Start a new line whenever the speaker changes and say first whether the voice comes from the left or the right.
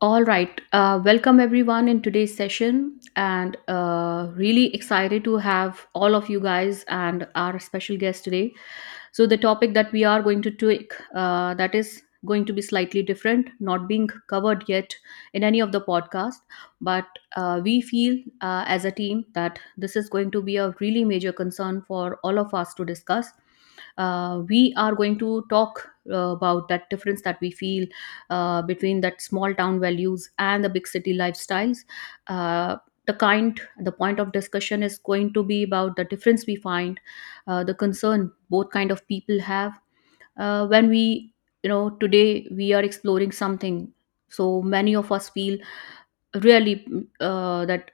left: All right. Welcome everyone in today's session, and really excited to have all of you guys and our special guest today. So the topic that we are going to take that is going to be slightly different, not being covered yet in any of the podcast, but we feel as a team that this is going to be a really major concern for all of us to discuss. We are going to talk about that difference that we feel between that small town values and the big city lifestyles. uh, the kind the point of discussion is going to be about the difference we find, the concern both kind of people have when we, you know, today we are exploring something so many of us feel really that,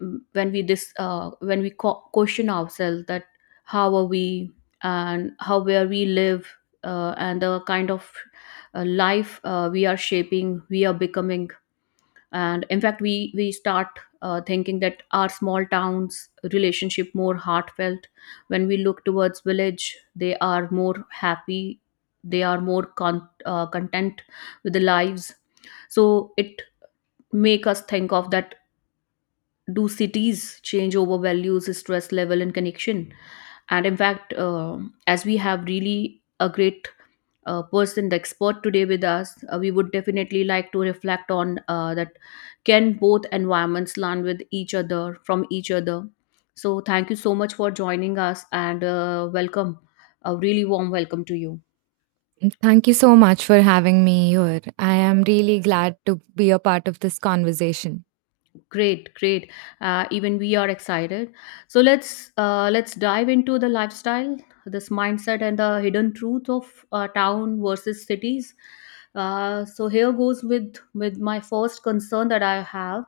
left: when we this when we question ourselves that how are we, and how, where we live, and the kind of life we are shaping, we are becoming. And in fact, we start thinking that our small towns relationship more heartfelt. When we look towards village, they are more happy, they are more content with the lives. So it make us think of that, do cities change over values, stress level, and connection? And in fact, as we have really a great person, the expert today with us, we would definitely like to reflect on that, can both environments learn with each other, from each other? So thank you so much for joining us, and welcome, a really warm welcome to you.
right: Thank you so much for having me here. I am really glad to be a part of this conversation.
left: Great, great. Even we are excited. So let's dive into the lifestyle, this mindset, and the hidden truth of town versus cities. So here goes with my first concern that I have.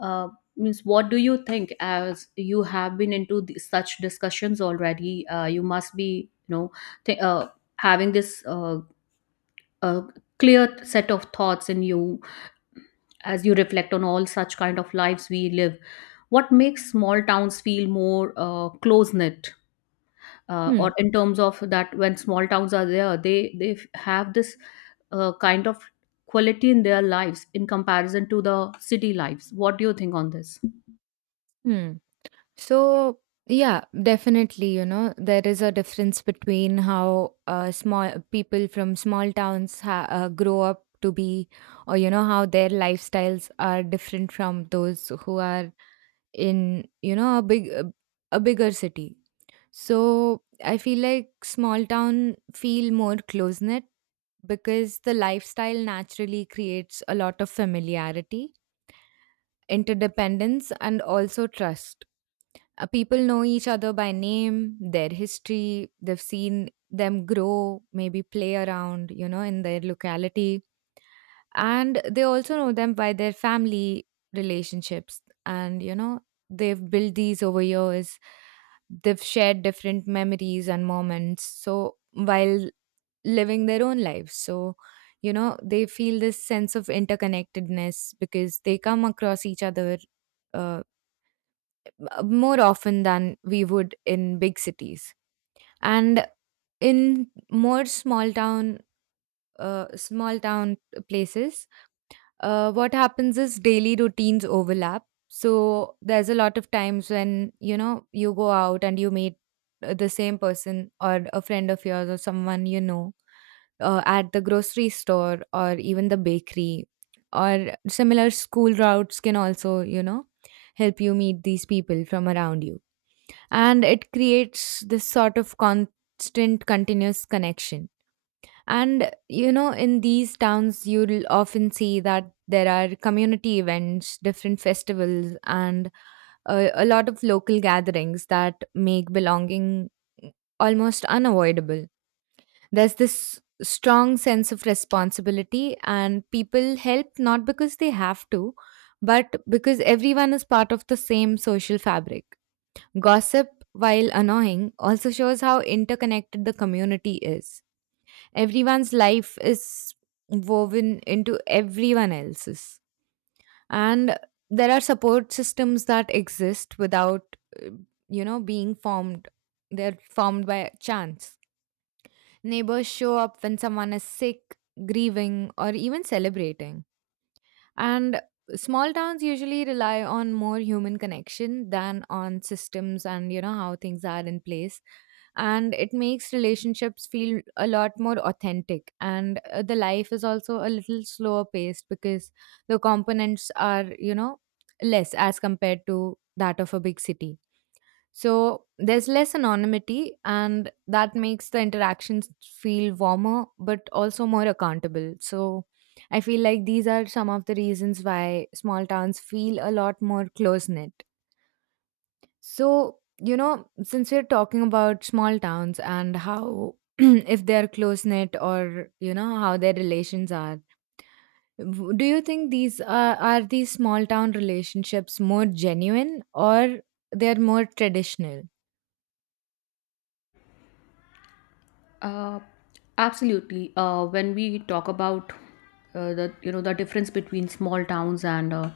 left: Uh, Means, what do you think? As you have been into such discussions already, you must be, you know, th- having this uh, clear set of thoughts in you, as you reflect on all such kind of lives we live. What makes small towns feel more close knit?
right: Hmm.
left: Or in terms of that, when small towns are there, they have this kind of quality in their lives in comparison to the city lives? What do you think on this?
right: Hmm. So, yeah, definitely, you know, there is a difference between how small people from small towns grow up to be, or, you know, how their lifestyles are different from those who are in, you know, a bigger city. So, I feel like small town feel more close knit because the lifestyle naturally creates a lot of familiarity interdependence, and also trust. People know each other by name, their history, they've seen them grow, maybe play around, you know, in their locality. And they also know them by their family relationships. And, you know, they've built these over years. They've shared different memories and moments. So, while living their own lives. So, you know, they feel this sense of interconnectedness because they come across each other uh, more often than we would in big cities. And in more small town places, what happens is daily routines overlap. So there's a lot of times when you know you go out and you meet the same person or a friend of yours or someone you know at the grocery store or even the bakery or similar school routes can also, you know, help you meet these people from around you, and it creates this sort of constant continuous connection. And, you know, in these towns, you'll often see that there are community events, different festivals, and a lot of local gatherings that make belonging almost unavoidable. There's this strong sense of responsibility, and people help not because they have to, but because everyone is part of the same social fabric. Gossip, while annoying, also shows how interconnected the community is. Everyone's life is woven into everyone else's. And there are support systems that exist without, uh, you know, being formed. They're formed by chance. Neighbors show up when someone is sick, grieving, or even celebrating. And small towns usually rely on more human connection than on systems and you know how things are in place, and it makes relationships feel a lot more authentic. And the life is also a little slower paced because the components are, you know, less as compared to that of a big city, so there's less anonymity and that makes the interactions feel warmer but also more accountable. So I feel like these are some of the reasons why small towns feel a lot more close knit. So, you know, since we're talking about small towns and how if they're close knit or, you know, how their relations are, do you think are these small town relationships more genuine or they're more traditional?
left: Uh, Absolutely. When we talk about the, you know, the difference between small towns and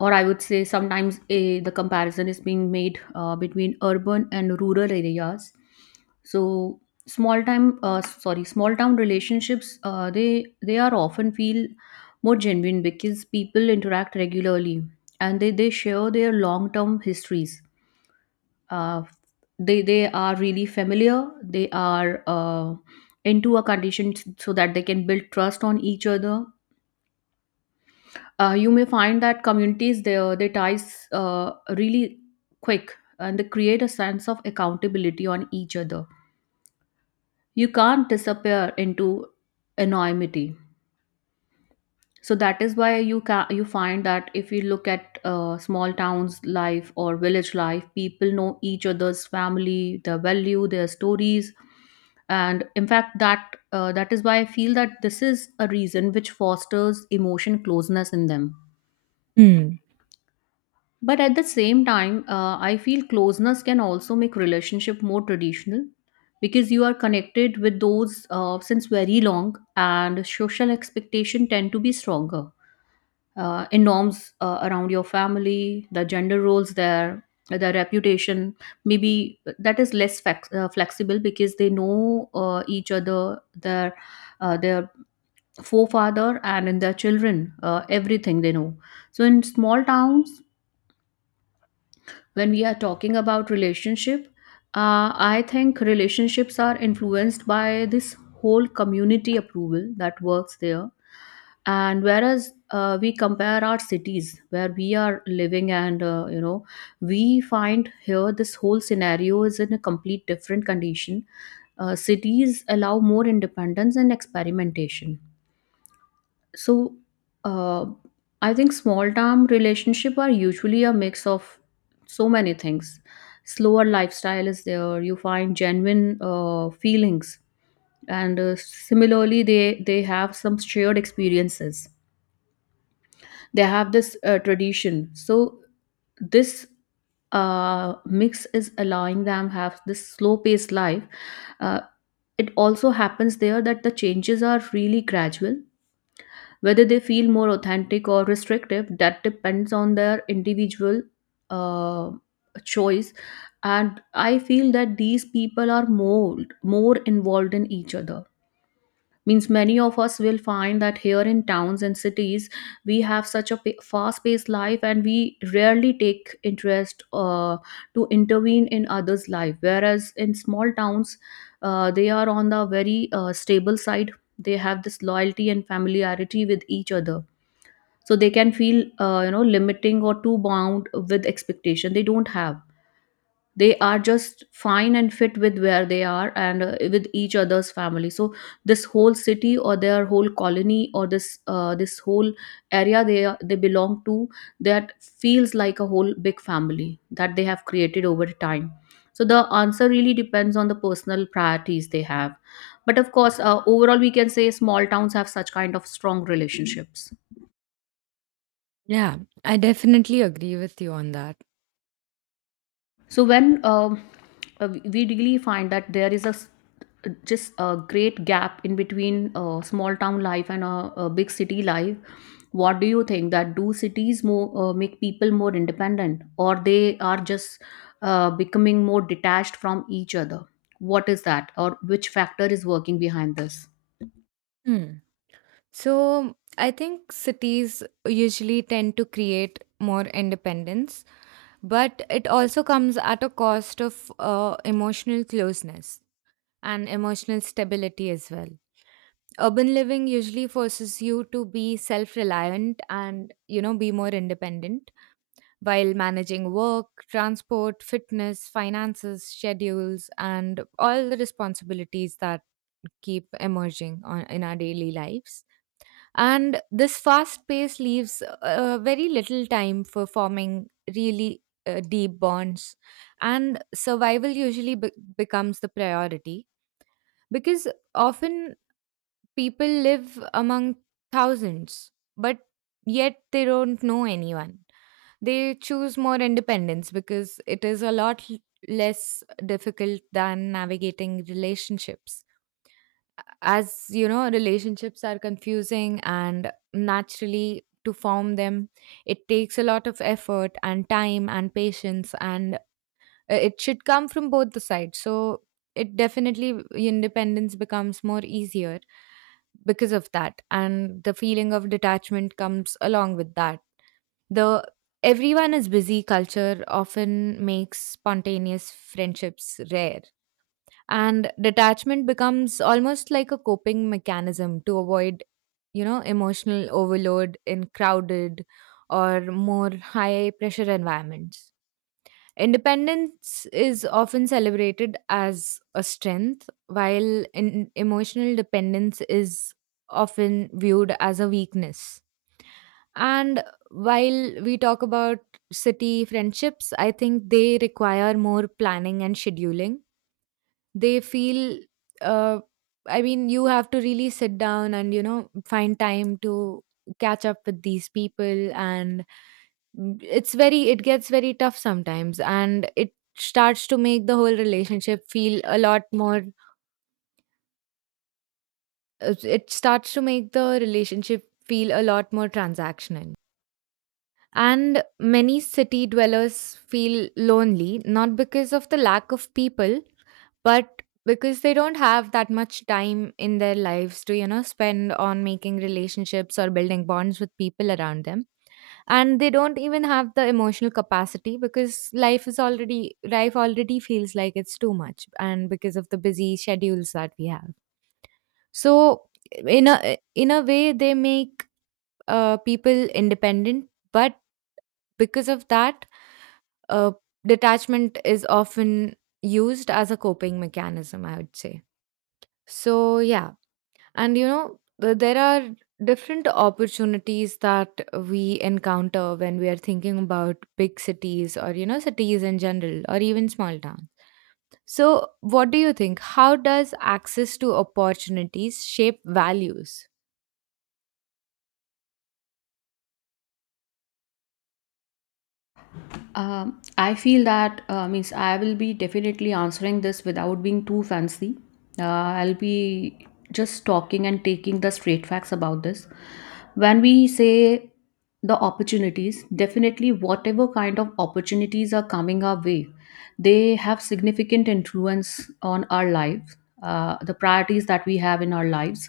left: or I would say sometimes a, the comparison is being made between urban and rural areas. So small time sorry small town relationships, they are often feel more genuine because people interact regularly, and they share their long term histories. uh, they are really familiar, they are into a condition so that they can build trust on each other. You may find that communities, their ties really quick, and they create a sense of accountability on each other. You can't disappear into anonymity. So that is why you find that if you look at small towns life or village life, people know each other's family, their value, their stories. And in fact that, that is why I feel that this is a reason which fosters emotion closeness in them.
right: Hmm.
left: But at the same time, I feel closeness can also make relationship more traditional, because you are connected with those since very long, and social expectation tend to be stronger, in norms, around your family, the gender roles there, the reputation. Maybe that is less flexible because they know each other, their forefather, and in their children, everything they know. So in small towns, when we are talking about relationship, I think relationships are influenced by this whole community approval that works there. And whereas we compare our cities where we are living, and you know, we find here this whole scenario is in a complete different condition. Cities allow more independence and experimentation. So, uh, I think small term relationship are usually a mix of so many things. Slower lifestyle is there. You find genuine feelings, and similarly, they have some shared experiences. They have this tradition. So this mix is allowing them have this slow paced life. Uh, it also happens there that the changes are really gradual. Whether they feel more authentic or restrictive, that depends on their individual uh, choice. And I feel that these people are more involved in each other. Means many of us will find that here in towns and cities we have such a fast paced life, and we rarely take interest to intervene in others' life. Whereas in small towns, they are on the very stable side. They have this loyalty and familiarity with each other, so they can feel you know, limiting or too bound with expectation. They don't have, they are just fine and fit with where they are, and with each other's family. So this whole city, or their whole colony, or this this whole area they belong to, that feels like a whole big family that they have created over time. So the answer really depends on the personal priorities they have, but of course overall we can say small towns have such kind of strong relationships.
right: Yeah, I definitely agree with you on that.
left: So when we really find that there is just a great gap in between small town life and a big city life, what do you think, that do cities more make people more independent, or they are just becoming more detached from each other? What is that, or which factor is working behind this?
right: Hmm. So, I think cities usually tend to create more independence, but it also comes at a cost of emotional closeness and emotional stability as well. Urban living usually forces you to be self reliant and, you know, be more independent while managing work, transport, fitness, finances, schedules, and all the responsibilities that keep emerging in our daily lives. And this fast pace leaves very little time for forming really deep bonds. And survival usually becomes the priority because often people live among thousands, but yet they don't know anyone. They choose more independence because it is less difficult than navigating relationships. As you know, relationships are confusing, and naturally, to form them, it takes a lot of effort and time and patience and it should come from both the sides. So it definitely independence becomes more easier because of that, and the feeling of detachment comes along with that. The everyone is busy culture often makes spontaneous friendships rare. And detachment becomes almost like a coping mechanism to avoid, you know, emotional overload in crowded or more high pressure environments. Independence is often celebrated as a strength, while in emotional dependence is often viewed as a weakness. And while we talk about city friendships, I think they require more planning and scheduling. They feel, uh, I mean, you have to really sit down and, you know, find time to catch up with these people. And mm, it gets very tough sometimes and it starts to make the whole relationship feel a lot more it starts to make the relationship feel a lot more transactional, and many city dwellers feel lonely not because of the lack of people but because they don't have that much time in their lives to, you know, spend on making relationships or building bonds with people around them, and they don't even have the emotional capacity because life already feels like it's too much and because of the busy schedules that we have. So in a way they make people independent, but because of that, uh, detachment is often used as a coping mechanism, I would say. So yeah. And, you know, there are different opportunities that we encounter when we are thinking about big cities or, you know, cities in general or even small towns. So, what do you think? How does access to opportunities shape values?
left: I feel that means, I will be definitely answering this without being too fancy. I'll be just talking and taking the straight facts about this. When we say the opportunities, definitely whatever kind of opportunities are coming our way, they have significant influence on our life, the priorities that we have in our lives.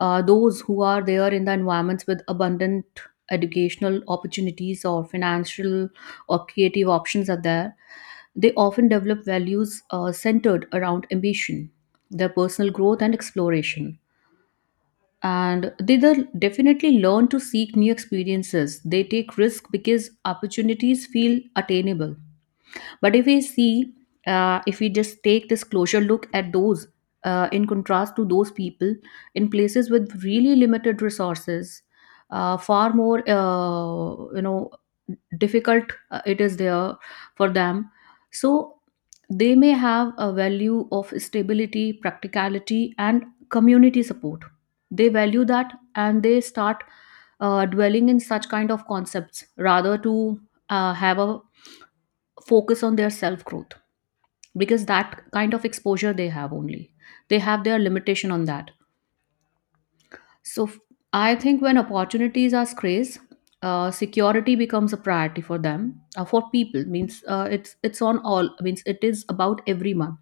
left: Those who are there in the environments with abundant educational opportunities, or financial or creative options are there, they often develop values centered around ambition, their personal growth, and exploration. And they definitely learn to seek new experiences. They take risk because opportunities feel attainable. But if we see, if we just take this closure look at those, in contrast to those people in places with really limited resources, far more, you know, difficult it is there for them. So they may have a value of stability, practicality, and community support. They value that, and they start dwelling in such kind of concepts rather to have a focus on their self growth, because that kind of exposure they have, only they have their limitation on that. So I think when opportunities are scarce, security becomes a priority for them. For people, means, it's on all, means it is about everyone.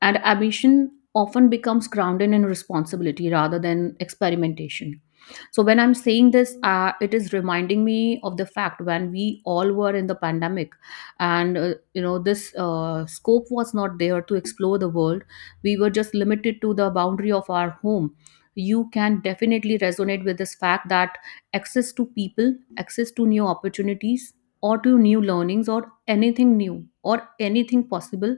left: And ambition often becomes grounded in responsibility rather than experimentation. So when I'm saying this, it is reminding me of the fact when we all were in the pandemic, and you know, this scope was not there to explore the world. We were just limited to the boundary of our home. You can definitely resonate with this fact, that access to people, access to new opportunities, or to new learnings, or anything new, or anything possible,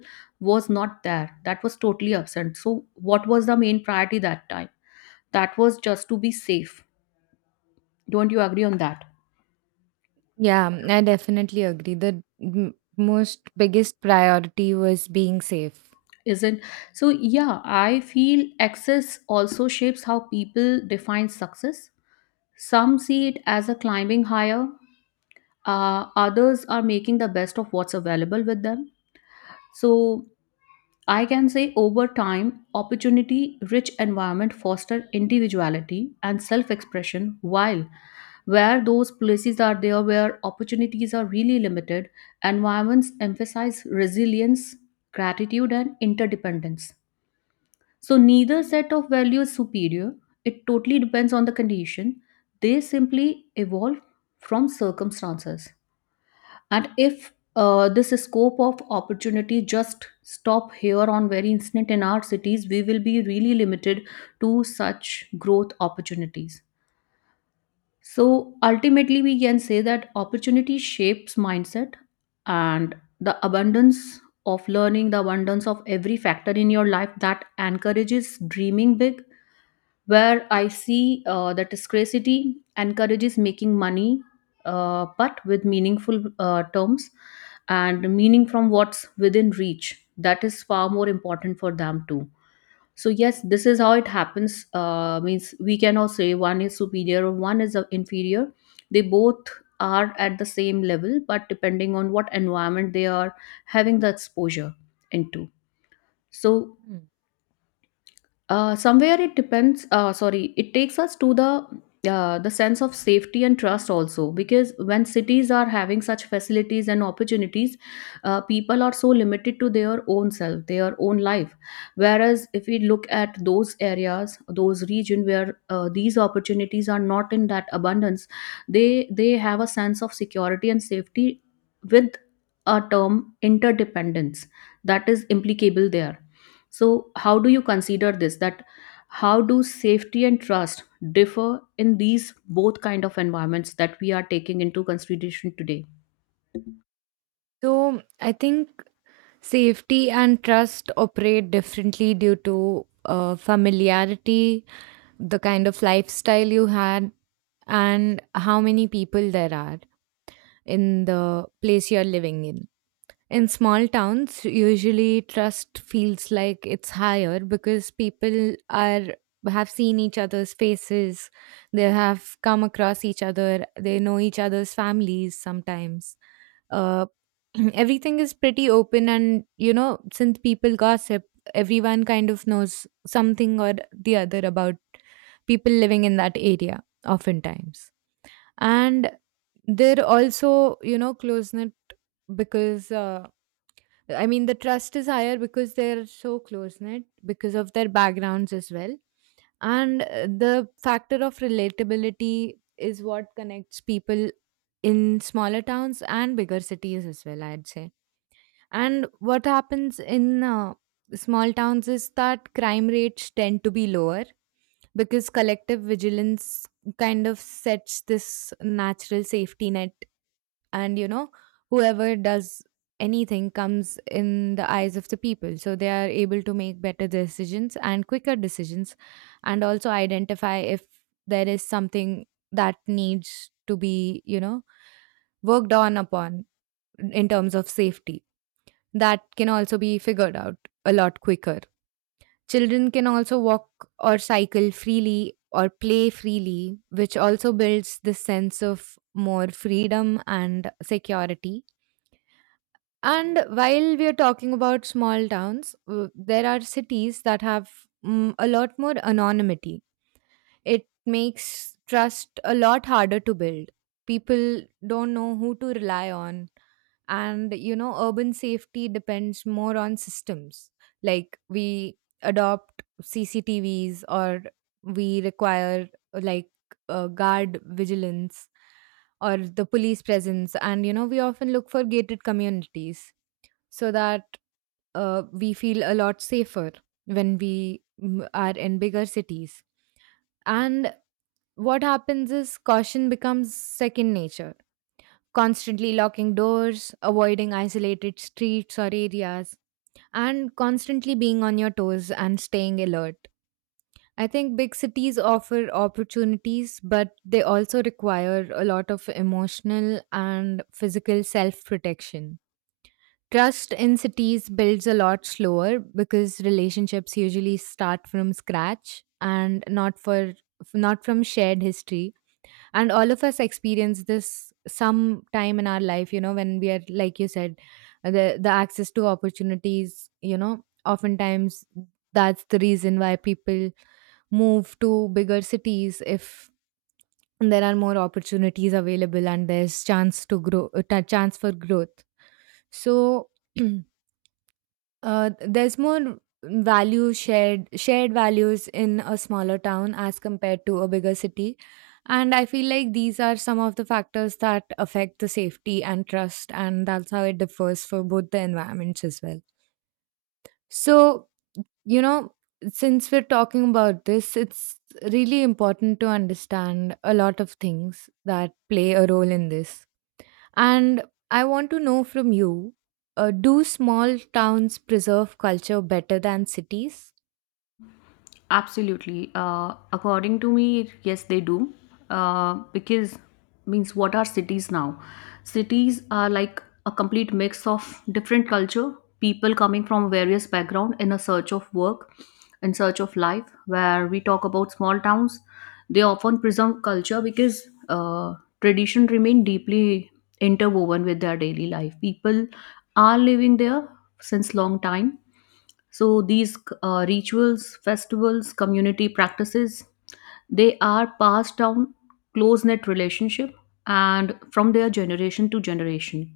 left: was not there. That was totally absent. So what was the main priority that time? That was just to be safe. Don't you agree on that?
right: Yeah, I definitely agree. The most biggest priority was being safe.
left: Isn't? So yeah, I feel access also shapes how people define success. Some see it as a climbing higher, others are making the best of what's available with them. So I can say over time, opportunity rich environment foster individuality and self expression, while where those places are there where opportunities are really limited, environments emphasize resilience, gratitude, and interdependence. So neither set of values is superior. It totally depends on the condition. They simply evolve from circumstances. And if this scope of opportunity just stop here on very instant in our cities, we will be really limited to such growth opportunities. So ultimately, we can say that opportunity shapes mindset, and the abundance of learning, the abundance of every factor in your life that encourages dreaming big, where I see that scarcity encourages making money, but with meaningful terms and meaning from what's within reach. That is far more important for them too. So yes, this is how it happens. Means we cannot say one is superior, or one is inferior. They both are at the same level, but depending on what environment they are having the exposure into. So
right: Hmm.
left: somewhere it depends. It takes us to the the sense of safety and trust also, because when cities are having such facilities and opportunities, people are so limited to their own self, their own life. Whereas if we look at those areas, those region where these opportunities are not in that abundance, they have a sense of security and safety with a term interdependence that is implicable there. So how do you consider this, that how do safety and trust differ in these both kind of environments that we are taking into consideration today?
right: So I think safety and trust operate differently due to familiarity, the kind of lifestyle you had and how many people there are in the place you're living in. In small towns, usually trust feels like it's higher because people are have seen each other's faces, they have come across each other, they know each other's families sometimes, uh, everything is pretty open and, you know, since people gossip, everyone kind of knows something or the other about people living in that area oftentimes. And they're also, you know, close knit because I mean the trust is higher because they're so close knit, because of their backgrounds as well. And the factor of relatability is what connects people in smaller towns and bigger cities as well, I'd say. And what happens in small towns is that crime rates tend to be lower because collective vigilance kind of sets this natural safety net. And, you know, whoever does anything comes in the eyes of the people. So they are able to make better decisions and quicker decisions and also identify if there is something that needs to be, you know, worked on upon in terms of safety, that can also be figured out a lot quicker. Children can also walk or cycle freely or play freely, which also builds this sense of more freedom and security. And while we are talking about small towns, there are cities that have mm, a lot more anonymity. It makes trust a lot harder to build. People don't know who to rely on. And, you know, urban safety depends more on systems. Like we adopt CCTVs or we require like guard vigilance or the police presence. And, you know, we often look for gated communities so that we feel a lot safer when we mm, are in bigger cities. And what happens is caution becomes second nature, constantly locking doors, avoiding isolated streets or areas, and constantly being on your toes and staying alert. I think big cities offer opportunities, but they also require a lot of emotional and physical self protection. Trust in cities builds a lot slower because relationships usually start from scratch and not from shared history. And all of us experience this some time in our life, you know, when we are like you said the access to opportunities, you know, oftentimes that's the reason why people move to bigger cities if there are more opportunities available and there's chance to grow a ta- chance for growth. So uh, there's more value shared shared values in a smaller town as compared to a bigger city. And I feel like these are some of the factors that affect the safety and trust and that's how it differs for both the environments as well. So, you know, since we're talking about this, it's really important to understand a lot of things that play a role in this. And I want to know from you, do small towns preserve culture better than cities?
left: Absolutely. According to me, yes, they do. Because means, what are cities now? Cities are like a complete mix of different culture, people coming from various background in a search of work, in search of life. Where we talk about small towns, they often preserve culture because tradition remain deeply interwoven with their daily life. People are living there since long time, so these rituals, festivals, community practices, they are passed down, close knit relationship, and from their generation to generation.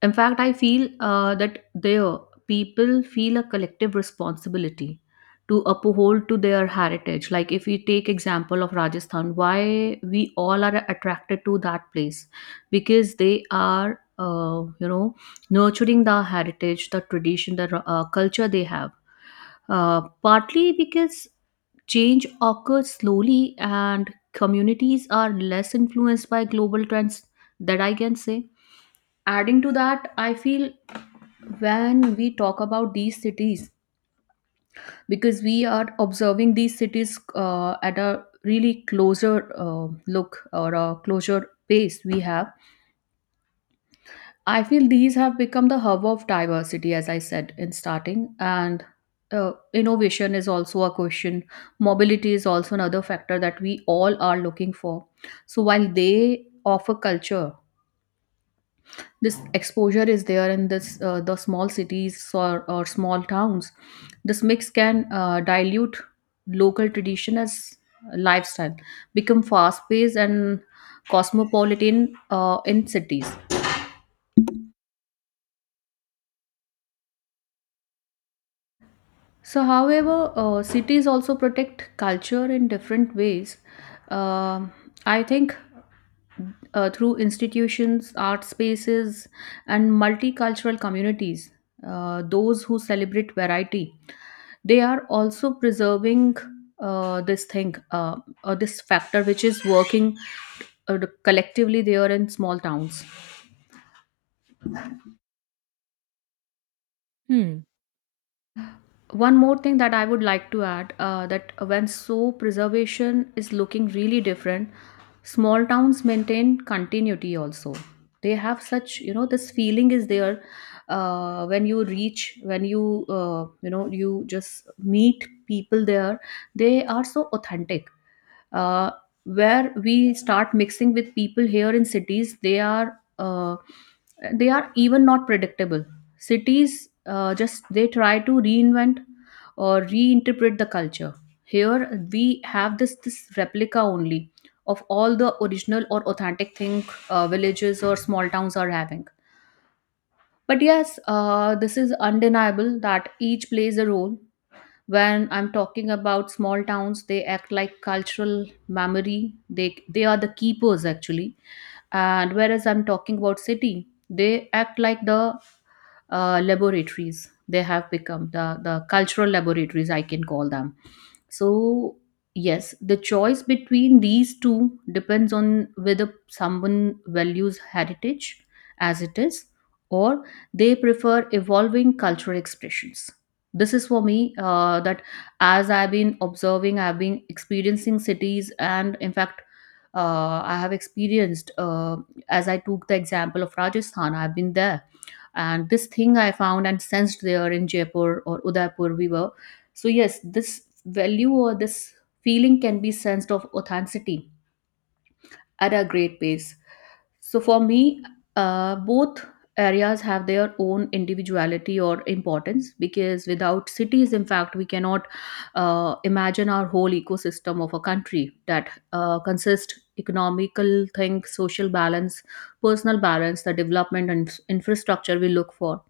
left: In fact, I feel that their people feel a collective responsibility to uphold to their heritage. Like if we take example of Rajasthan, why we all are attracted to that place, because they are you know, nurturing the heritage, the tradition, the culture they have, partly because change occurs slowly and communities are less influenced by global trends, that I can say. Adding to that, I feel when we talk about these cities, because we are observing these cities at a really closer look or a closer pace we have, I feel these have become the hub of diversity, as I said in starting, and innovation is also a question. Mobility is also another factor that we all are looking for. So while they offer culture, this exposure is there in this the small cities or small towns. This mix can dilute local tradition as lifestyle become fast paced and cosmopolitan in cities. So however, cities also protect culture in different ways. Um I think through institutions, art spaces, and multicultural communities, those who celebrate variety, they are also preserving this thing, or this factor, which is working collectively there in small towns.
right: Hmm.
left: One more thing that I would like to add, that when soap preservation is looking really different, small towns maintain continuity also. They have such, you know, this feeling is there when you reach, when you you know, you just meet people there, they are so authentic. uh, where we start mixing with people here in cities, they are even not predictable. Cities just they try to reinvent or reinterpret the culture. Here we have this replica only of all the original or authentic thing villages or small towns are having. But yes, this is undeniable that each plays a role. When I'm talking about small towns, they act like cultural memory, they are the keepers actually. And whereas I'm talking about city, they act like the laboratories. They have become the cultural laboratories, I can call them. So yes, the choice between these two depends on whether someone values heritage as it is, or they prefer evolving cultural expressions. This is for me, that as I've been observing, I've been experiencing cities, and in fact I have experienced, as I took the example of Rajasthan, I've been there, and this thing I found and sensed there in Jaipur or Udaipur we were. So yes, this value or this feeling can be sensed of authenticity at a great pace. So for me, both areas have their own individuality or importance, because without cities, in fact, we cannot imagine our whole ecosystem of a country that consists economical thing, social balance, personal balance, the development and infrastructure we look for.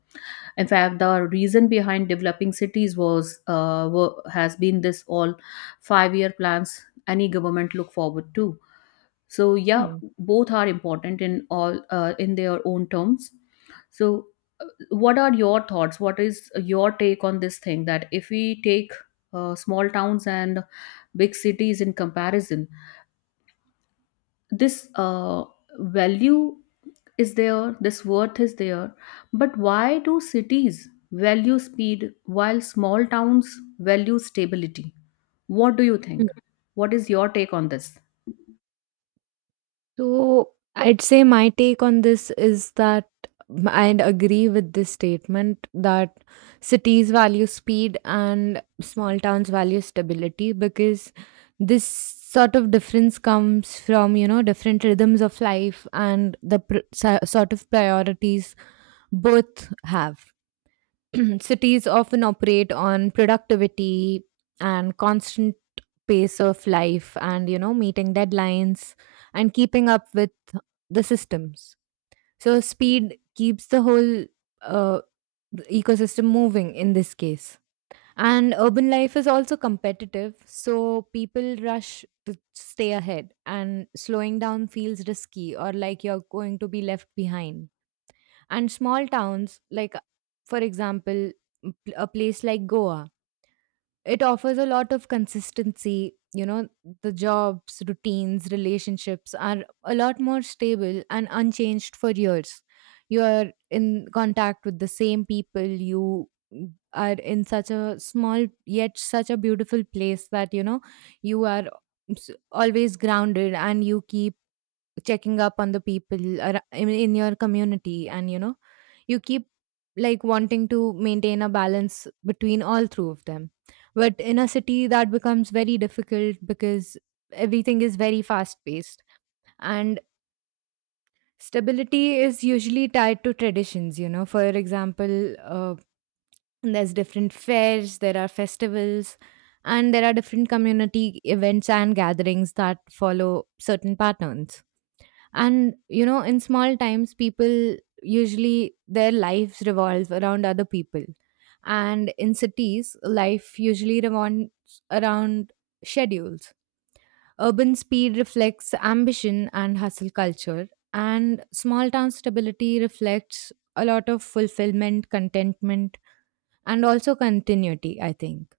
left: In fact, the reason behind developing cities was has been this all 5-year plans any government look forward to. So yeah,
right: Hmm.
left: both are important in all in their own terms. So what are your thoughts, what is your take on this thing, that if we take small towns and big cities in comparison, this value is there, this worth is there. But why do cities value speed while small towns value stability? What do you
right: Mm.
left: think? What is your take on this?
right: So I'd say my take on this is that I'd agree with this statement that cities value speed and small towns value stability because this sort of difference comes from, you know, different rhythms of life and the sort of priorities both have. Cities often operate on productivity and constant pace of life and, you know, meeting deadlines and keeping up with the systems. So speed keeps the whole uh, ecosystem moving in this case. And urban life is also competitive, so people rush to stay ahead and slowing down feels risky or like you're going to be left behind. And small towns, like for example, a place like Goa, it offers a lot of consistency. You know, the jobs, routines, relationships are a lot more stable and unchanged for years. You are in contact with the same people. You are in such a small yet such a beautiful place that, you know, you are always grounded and you keep checking up on the people in your community. And, you know, you keep like wanting to maintain a balance between all three of them. But in a city that becomes very difficult because everything is very fast paced. And stability is usually tied to traditions, you know, for example, uh, there's different fairs, there are festivals, and there are different community events and gatherings that follow certain patterns. And, you know, in small times people usually their lives revolve around other people, and in cities life usually revolves around schedules. Urban speed reflects ambition and hustle culture, and small town stability reflects a lot of fulfillment, contentment, and also continuity, I think.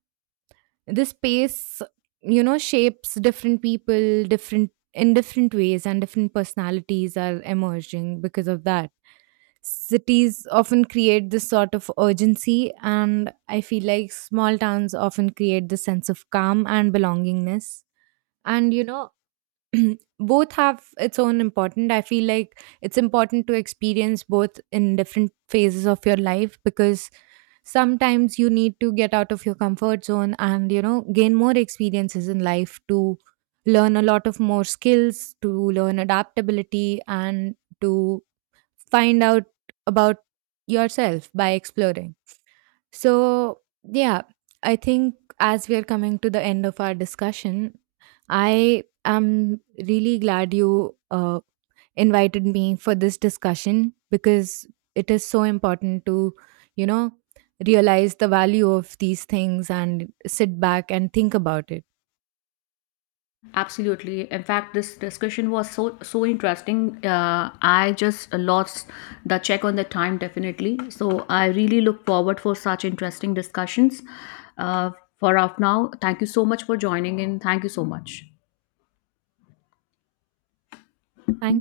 right: This space, you know, shapes different people, different in different ways, and different personalities are emerging because of that. Cities often create this sort of urgency, and I feel like small towns often create this sense of calm and belongingness. And, you know, both have its own important. I feel like it's important to experience both in different phases of your life because sometimes you need to get out of your comfort zone and, you know, gain more experiences in life to learn a lot of more skills, to learn adaptability, and to find out about yourself by exploring. So yeah. I think as we are coming to the end of our discussion, I am really glad you invited me for this discussion because it is so important to, you know, realize the value of these things and sit back and think about it.
left: Absolutely. In fact, this discussion was so so interesting. I just lost the check on the time, definitely. So I really look forward for such interesting discussions. Uh, for off now, thank you so much for joining in. Thank you so much.
right: Thank